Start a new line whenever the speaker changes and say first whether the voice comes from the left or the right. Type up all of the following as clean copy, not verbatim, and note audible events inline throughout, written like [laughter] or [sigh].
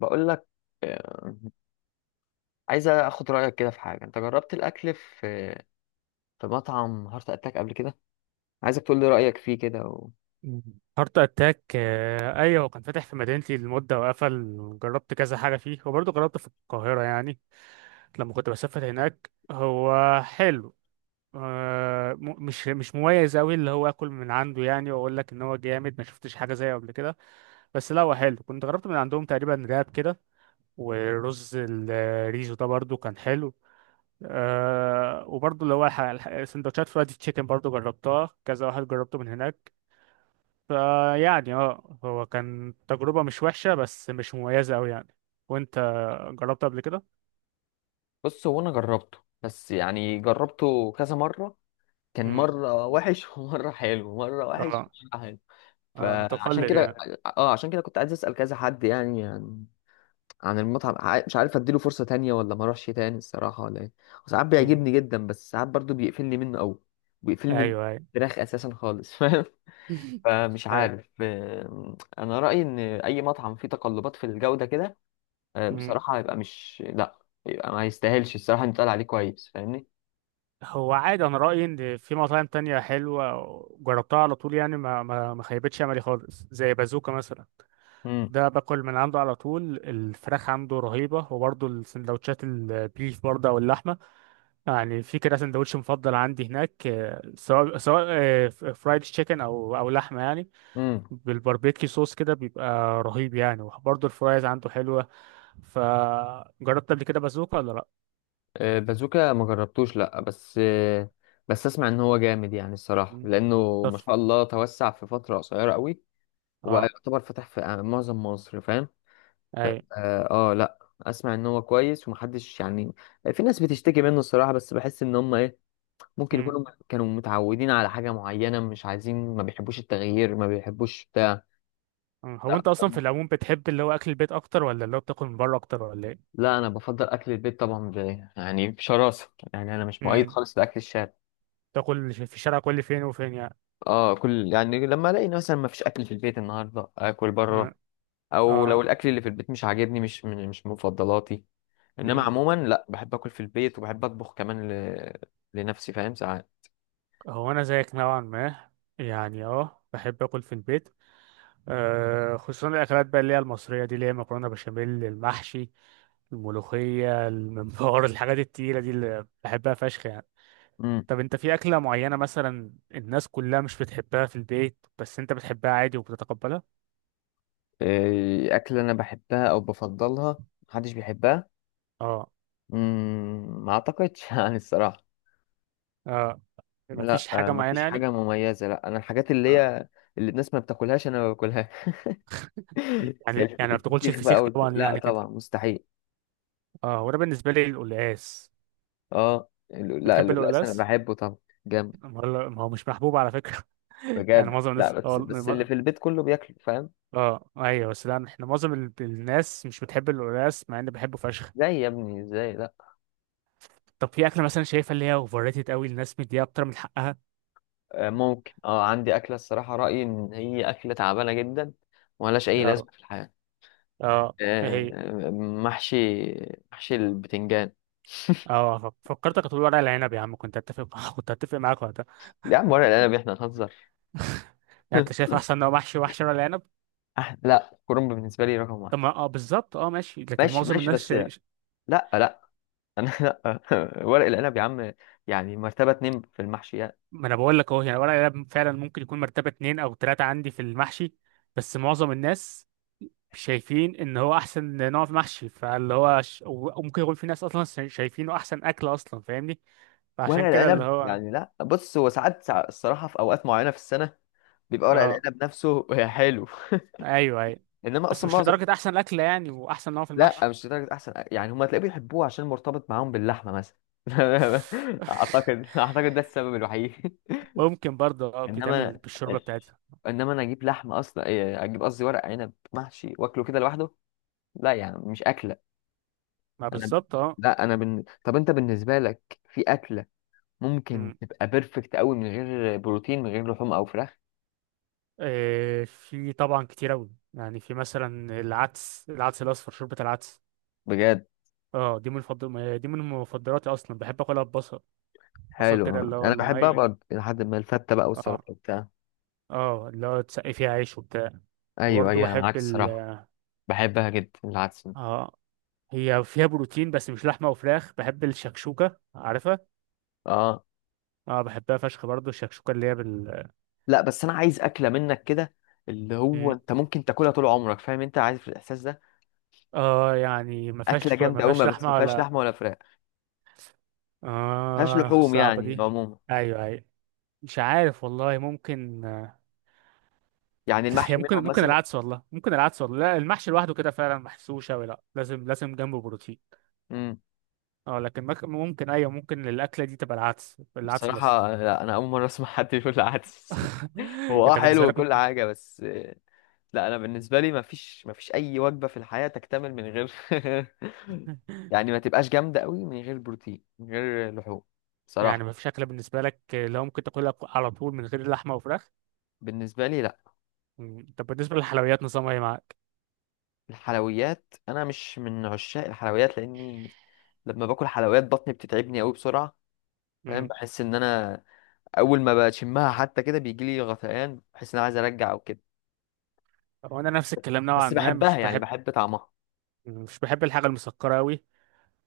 left: بقول لك. آه، عايز اخد رايك كده في حاجه انت جربت الاكل في مطعم هارت اتاك قبل كده. عايزك تقول لي رايك فيه كده
right: هارت اتاك. آه، ايوه، هو كان فاتح في مدينتي لمده وقفل. جربت كذا حاجه فيه، وبرضه جربت في القاهره يعني لما كنت بسافر هناك. هو حلو. مش مميز قوي اللي هو اكل من عنده، يعني واقول لك ان هو جامد ما شفتش حاجه زيه قبل كده. بس لا، هو حلو. كنت جربت من عندهم تقريبا راب كده. ورز الريزو ده برضه كان حلو. وبرضه اللي هو سندوتشات فرايد تشيكن برضه جربتها، كذا واحد جربته من هناك. فيعني هو كان تجربة مش وحشة، بس مش مميزة أوي يعني. وأنت جربت قبل كده؟
left: بص، هو انا جربته، بس يعني جربته كذا مره. كان
right: امم.
left: مره وحش [laughs] ومره حلو، مره وحش
right: اه.
left: ومره حلو.
right: آه،
left: فعشان
right: متقلب
left: كده،
right: يعني.
left: اه عشان كده كنت عايز اسال كذا حد يعني عن عن المطعم. مش عارف اديله فرصه تانية ولا ما اروحش تاني الصراحه ولا ايه. وساعات
right: امم.
left: بيعجبني جدا، بس ساعات برضو بيقفلني منه قوي. بيقفلني من
right: أيوه، أيوه.
left: الفراخ اساسا خالص. [laughs]
right: [laughs]
left: فمش
right: أيوه.
left: عارف. انا رايي ان اي مطعم فيه تقلبات في الجوده كده،
right: امم.
left: بصراحه هيبقى مش، لا، يبقى ما يستاهلش الصراحه إنه يتقال عليه كويس، فاهمني.
right: هو عادي، أنا رأيي إن في مطاعم تانية حلوة جربتها على طول، يعني ما خيبتش أملي خالص، زي بازوكا مثلا.
left: امم.
right: ده باكل من عنده على طول، الفراخ عنده رهيبة، وبرضه السندوتشات البيف برضه أو اللحمة يعني. في كده سندوتش مفضل عندي هناك، سواء فرايد تشيكن او لحمه يعني.
left: امم.
right: بالباربيكيو صوص كده بيبقى رهيب يعني، وبرضه الفرايز عنده حلوه. فجربت قبل كده بازوكا ولا لا؟
left: بازوكا ما جربتوش، لا، بس بس اسمع ان هو جامد يعني الصراحه،
right: مم.
left: لانه
right: طب.
left: ما شاء الله توسع في فتره قصيره قوي. وبقى
right: اه.
left: يعتبر فتح في معظم مصر، فاهم؟
right: اي.
left: لا اسمع ان هو كويس ومحدش يعني، في ناس بتشتكي منه الصراحه، بس بحس ان هم ايه، ممكن
right: مم.
left: يكونوا كانوا متعودين على حاجة معينة، مش عايزين، ما بيحبوش التغيير، ما بيحبوش بتاع.
right: مم. هو
left: لا،
right: انت اصلا في العموم بتحب اللي هو اكل البيت اكتر، ولا اللي هو بتاكل من بره اكتر، ولا ايه؟
left: لا، انا بفضل اكل البيت طبعا يعني بشراسة، يعني انا مش مؤيد
right: مم.
left: خالص لاكل الشارع.
right: تاكل في الشارع كل فين وفين يعني؟
left: اه كل يعني لما الاقي مثلا ما فيش اكل في البيت النهارده اكل
right: مم.
left: بره، او لو
right: اه.
left: الاكل اللي في البيت مش عاجبني، مش من مفضلاتي. انما
right: مم.
left: عموما لا، بحب اكل في البيت وبحب اطبخ كمان ل... لنفسي، فاهم؟ ساعات.
right: هو انا زيك نوعا ما، يعني بحب اكل في البيت. خصوصا الاكلات بقى اللي هي المصريه دي، اللي هي مكرونه بشاميل، المحشي، الملوخيه، الممبار، [laughs] الحاجات التقيله دي اللي بحبها فشخ يعني.
left: امم.
right: طب، انت في اكله معينه مثلا الناس كلها مش بتحبها في البيت، بس انت بتحبها عادي وبتتقبلها؟
left: إيه، اكل انا بحبها او بفضلها محدش بيحبها؟
right: اه.
left: مم، ما اعتقدش. [laughs] يعني الصراحه
right: اه.
left: لا،
right: مفيش حاجه
left: ما
right: معينه
left: فيش
right: يعني؟
left: حاجه مميزه، لا. انا الحاجات اللي
right: آه.
left: هي اللي الناس ما بتاكلهاش انا ما باكلها، [laughs] زي
right: يعني يعني ما بتاكلش
left: الفسيخ بقى
right: الفسيخ طبعا
left: لا
right: يعني كده.
left: طبعا، مستحيل.
right: اه، وانا بالنسبه لي القلقاس.
left: اه لا،
right: بتحب
left: اللؤلؤ انا
right: القلقاس؟
left: بحبه طبعا، جامد.
right: ما هو مش محبوب على فكره. [laughs] يعني
left: بجد،
right: معظم
left: لا،
right: الناس.
left: بس اللي في البيت كله بياكله، فاهم؟
right: اه ايوه، بس لا، احنا معظم الناس مش بتحب القلقاس، مع اني بحبه فشخ.
left: زي يا ابني، ازاي لا.
right: طب في اكله مثلا شايفها اللي هي اوفر ريتد قوي، الناس مديها اكتر من حقها؟
left: ممكن، اه عندي اكله الصراحه رايي ان هي اكله تعبانه جدا وملهاش اي
right: اه.
left: لازمه في الحياه.
right: اه، هي.
left: آه، محشي، محشي البتنجان.
right: اه، فكرتك هتقول ورق العنب يا عم، كنت اتفق، [laughs] كنت اتفق معاك وقتها.
left: يا عم ورق العنب احنا هنهزر؟
right: [laughs] يعني انت
left: [laughs]
right: شايف احسن نوع محشي وحشي ورق العنب؟
left: لا، كرنب بالنسبة لي رقم
right: طب
left: واحد.
right: ما بالظبط، ماشي، لكن
left: ماشي
right: معظم
left: ماشي،
right: الناس
left: بس
right: شا...
left: لا،
right: ش-
left: لا، أنا، [laughs] لا، ورق العنب يا عم يعني مرتبة اتنين في المحشيات.
right: ما انا بقول لك اهو، يعني ورق العنب فعلا ممكن يكون مرتبه اتنين او تلاته عندي في المحشي. بس معظم الناس شايفين ان هو احسن نوع في محشي، فاللي هو وممكن يكون في ناس اصلا شايفينه احسن اكل اصلا فاهمني.
left: ورق
right: فعشان كده اللي
left: العنب
right: هو.
left: يعني لا، بص هو ساعات الصراحة، في أوقات معينة في السنة بيبقى ورق
right: اه،
left: العنب نفسه [laughs] حلو،
right: ايوه ايوه،
left: إنما
right: بس
left: أصلا
right: مش
left: معظم،
right: لدرجه احسن اكل يعني، واحسن نوع في
left: لا،
right: المحشي.
left: مش لدرجة أحسن يعني. هما تلاقيه بيحبوه عشان مرتبط معاهم باللحمة مثلا. [laughs]
right: [laughs]
left: أعتقد ده السبب الوحيد.
right: ممكن برضه
left: [laughs] إنما،
right: بيتعمل بالشوربه بتاعتها.
left: انا اجيب لحمه اصلا، إيه، اجيب قصدي ورق عنب محشي واكله كده لوحده، لا، يعني مش اكله
right: ما
left: انا.
right: بالظبط. اه.
left: لا انا بن... طب انت بالنسبه لك في اكله ممكن
right: مم.
left: تبقى بيرفكت قوي من غير بروتين، من غير لحوم او فراخ؟
right: في طبعا كتير اوي، يعني في مثلا العدس، العدس الاصفر، شوربه العدس.
left: بجد؟
right: اه، دي من مفضلاتي اصلا، بحب اكلها ببصل. بصل كده
left: حلو،
right: اللي هو
left: انا بحبها
right: الني.
left: برضه لحد ما الفته بقى،
right: اه.
left: والسلطه وبتاع.
right: اه، اللي هو تسقي فيها عيش وبتاع.
left: ايوه
right: وبرضه
left: ايوه، انا
right: بحب
left: معاك
right: ال
left: الصراحه. بحبها جدا العدس.
right: اه، هي فيها بروتين بس مش لحمة وفراخ، بحب الشكشوكة، عارفها؟
left: اه.
right: اه، بحبها فشخ برضه الشكشوكة، اللي هي.
left: لا، بس انا عايز اكله منك كده اللي هو
right: م.
left: انت ممكن تاكلها طول عمرك، فاهم؟ انت عارف الاحساس ده.
right: اه، يعني ما
left: اكله
right: فيهاش ما
left: جامده قوي،
right: فيهاش
left: ما
right: لحمة
left: فيهاش
right: ولا.
left: لحمه ولا فراخ، ما فيهاش
right: اه،
left: لحوم
right: صعبة
left: يعني
right: دي.
left: عموما.
right: ايوه، ايوه. مش عارف والله، ممكن.
left: يعني
right: [laughs] هي
left: المحشي
right: ممكن
left: منهم
right: ممكن
left: مثلا.
right: العدس والله، ممكن العدس والله. لا، المحشي لوحده كده فعلا محسوش اوي، لا، لازم لازم جنبه بروتين.
left: إمم.
right: اه، لكن ممكن، ايوه، ممكن الاكله دي تبقى العدس، العدس الاصفر.
left: بصراحة لا، أنا أول مرة أسمع حد يقول العدس. [laughs]
right: [laughs]
left: هو أه
right: انت
left: حلو
right: بالنسبه لك
left: وكل
right: ممكن؟
left: حاجة بس، لا، أنا بالنسبة لي مفيش أي وجبة في الحياة تكتمل من غير، [laughs] يعني ما تبقاش جامدة قوي، من غير بروتين، من غير لحوم،
right: يعني
left: بصراحة.
right: مفيش اكله بالنسبه لك اللي هو ممكن تاكلها على طول من غير لحمه وفراخ؟
left: بالنسبة لي لا.
right: مم. طب، بالنسبه للحلويات نظامها ايه معاك؟
left: الحلويات أنا مش من عشاق الحلويات، لأني لما باكل حلويات بطني بتتعبني قوي بسرعة، فاهم؟
right: مم.
left: بحس إن أنا أول ما بشمها حتى كده بيجيلي غثيان، بحس إن أنا عايز أرجع أو كده،
right: هو انا نفس الكلام نوعا
left: بس
right: ما، مش
left: بحبها يعني،
right: بحب
left: بحب طعمها.
right: مش بحب الحاجه المسكره قوي.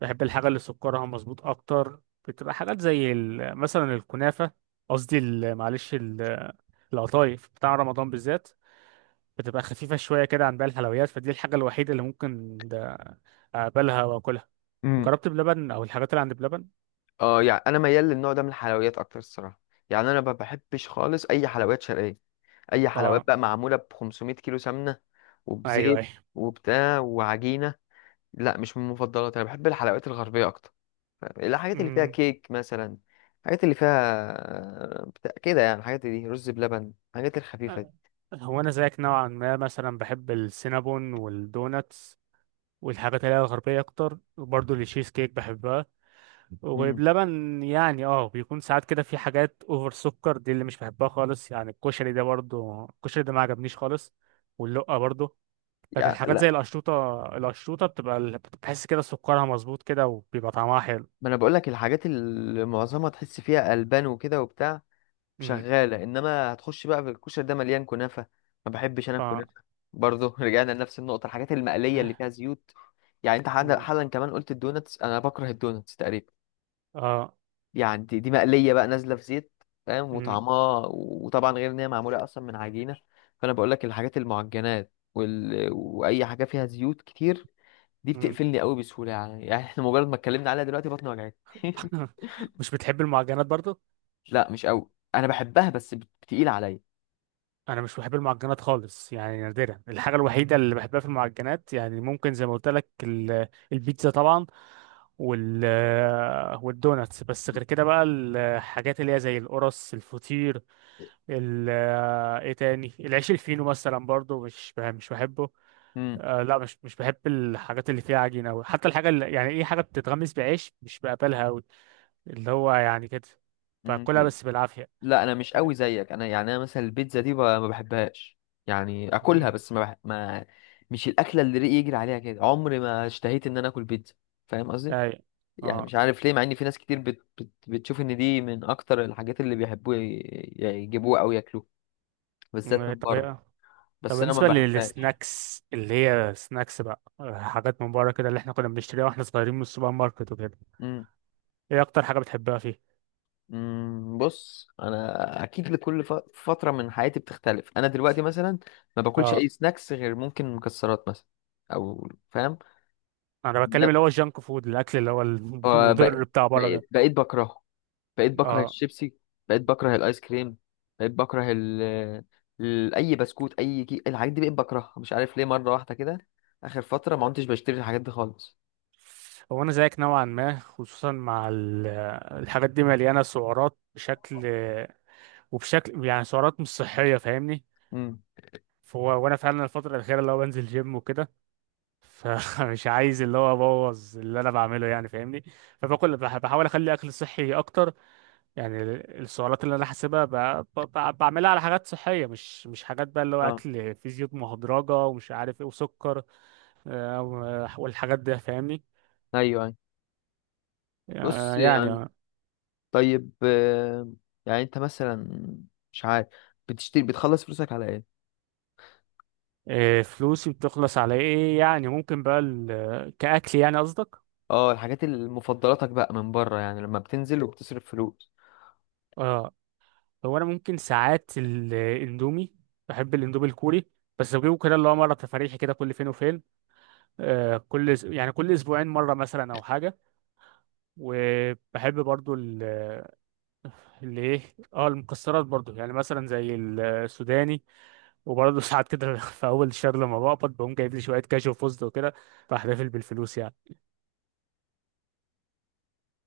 right: بحب الحاجه اللي سكرها مظبوط اكتر. بتبقى حاجات زي مثلا الكنافه. قصدي معلش القطايف بتاع رمضان بالذات. بتبقى خفيفه شويه كده عن باقي الحلويات، فدي الحاجه الوحيده اللي ممكن ده اقبلها واكلها. جربت بلبن، او الحاجات اللي عند بلبن؟
left: اه يعني انا ميال للنوع ده من الحلويات اكتر الصراحه. يعني انا ما بحبش خالص اي حلويات شرقيه، اي حلويات
right: اه،
left: بقى معموله ب 500 كيلو سمنه
right: ايوه،
left: وبزيت
right: ايوه.
left: وبتاع وعجينه، لا، مش من مفضلاتي. انا بحب الحلويات الغربيه اكتر، الحاجات اللي فيها
right: أمم.
left: كيك مثلا، الحاجات اللي فيها بتاع كده، يعني الحاجات دي، رز بلبن، الحاجات الخفيفه دي.
right: أه. هو انا زيك نوعا ما مثلا، بحب السينابون والدوناتس والحاجات اللي هي الغربيه اكتر، وبرضه التشيز كيك بحبها.
left: امم،
right: وبلبن يعني، بيكون ساعات كده في حاجات اوفر سكر، دي اللي مش بحبها خالص، يعني الكشري ده برضه، الكشري ده ما عجبنيش خالص. واللقه برضه. لكن
left: يعني
right: حاجات زي
left: لا،
right: القشطوطه، القشطوطه بتبقى بتحس كده سكرها مظبوط كده، وبيبقى طعمها حلو.
left: ما انا بقول لك الحاجات اللي معظمها تحس فيها البان وكده وبتاع
right: أمم.
left: شغالة، انما هتخش بقى في الكشري ده مليان كنافة، ما بحبش انا
right: اه.
left: الكنافة برضه. [laughs] رجعنا لنفس النقطة، الحاجات المقلية اللي فيها زيوت. يعني انت حالا،
right: أمم.
left: حالاً كمان قلت الدوناتس، انا بكره الدوناتس تقريبا،
right: اه.
left: يعني دي مقلية بقى، نازلة في زيت، فاهم؟
right: أمم.
left: وطعمها، وطبعا غير ان هي معمولة اصلا من عجينة. فانا بقول لك الحاجات المعجنات واي حاجة فيها زيوت كتير دي
right: أمم.
left: بتقفلني قوي بسهولة يعني، يعني احنا مجرد ما اتكلمنا عليها دلوقتي بطني وجعتني. [laughs]
right: [laughs] مش بتحب المعجنات برضه؟
left: لا مش قوي، انا بحبها بس بتقيل عليا.
right: انا مش بحب المعجنات خالص، يعني نادرا، الحاجه الوحيده اللي بحبها في المعجنات يعني ممكن زي ما قلت لك البيتزا طبعا. وال والدوناتس، بس غير كده بقى الحاجات اللي هي زي القرص، الفطير. ال ايه تاني، العيش الفينو مثلا برضو مش بحبه. لا، مش بحب الحاجات اللي فيها عجينه قوي، حتى الحاجه اللي يعني ايه، حاجه بتتغمس بعيش، مش بقبلها قوي. اللي هو يعني كده.
left: امم.
right: باكلها بس بالعافيه.
left: لا انا مش قوي زيك، انا يعني انا مثلا البيتزا دي ما بحبهاش، يعني اكلها
right: مم.
left: بس ما، مش الاكله اللي ريقي يجري عليها كده، عمري ما اشتهيت ان انا اكل بيتزا، فاهم قصدي؟
right: اي.
left: يعني
right: اه.
left: مش عارف ليه، مع ان في ناس كتير بتشوف ان دي من اكتر الحاجات اللي بيحبوا يجيبوها او ياكلوها، بالذات
right: مم.
left: من
right: طب
left: بره،
right: إيه؟ طب،
left: بس انا ما
right: بالنسبة
left: بحبهاش.
right: للسناكس، اللي هي سناكس بقى حاجات من بره كده اللي احنا كنا بنشتريها واحنا صغيرين من السوبر ماركت وكده.
left: امم.
right: ايه اكتر حاجة بتحبها فيه؟
left: أمم، بص انا اكيد لكل فتره من حياتي بتختلف. انا دلوقتي مثلا ما باكلش
right: اه،
left: اي سناكس، غير ممكن مكسرات مثلا، او فاهم.
right: انا بتكلم اللي هو الجانك فود، الاكل اللي هو المضر
left: فبقيت،
right: بتاع بره ده.
left: بقيت بكرهه، بقيت بكره
right: اه،
left: الشيبسي، بقيت بكره الايس كريم، بقيت بكره اي بسكوت، اي الحاجات دي بقيت بكرهها، مش عارف ليه مره واحده كده. اخر فتره ما كنتش بشتري الحاجات دي خالص.
right: هو انا زيك نوعا ما، خصوصا مع الحاجات دي مليانة سعرات بشكل، وبشكل يعني سعرات مش صحية، فاهمني؟
left: امم.
right: فهو وانا فعلا الفترة الأخيرة اللي هو بنزل جيم وكده، فمش [laughs] عايز اللي هو ابوظ اللي انا بعمله يعني، فاهمني. فباكل، بحاول اخلي اكل صحي اكتر. يعني السعرات اللي انا حاسبها بعملها على حاجات صحيه، مش حاجات بقى اللي هو
left: اه.
right: اكل فيه زيوت مهدرجه ومش عارف ايه وسكر. والحاجات دي فاهمني.
left: ايوه ايوه. بص
right: آه، يعني
left: يعني،
right: آه.
left: طيب يعني انت مثلا، مش عارف، بتشتري، بتخلص فلوسك على ايه؟
right: آه، فلوسي بتخلص على ايه يعني، ممكن بقى كاكل يعني قصدك؟
left: اه، الحاجات اللي مفضلاتك بقى من بره يعني لما بتنزل وبتصرف فلوس.
right: اه. هو انا ممكن ساعات الاندومي. بحب الاندومي الكوري. بس بجيبه كده اللي هو مره تفاريحي كده، كل فين وفين. آه، كل أس- يعني كل اسبوعين مره مثلا او حاجه. وبحب برضو. اللي ايه. اه، المكسرات برضو، يعني مثلا زي السوداني. وبرضو [laughs] ساعات كده في اول الشهر لما بقبض بقوم جايب لي شويه كاجو فوزد وكده. بحتفل بالفلوس يعني.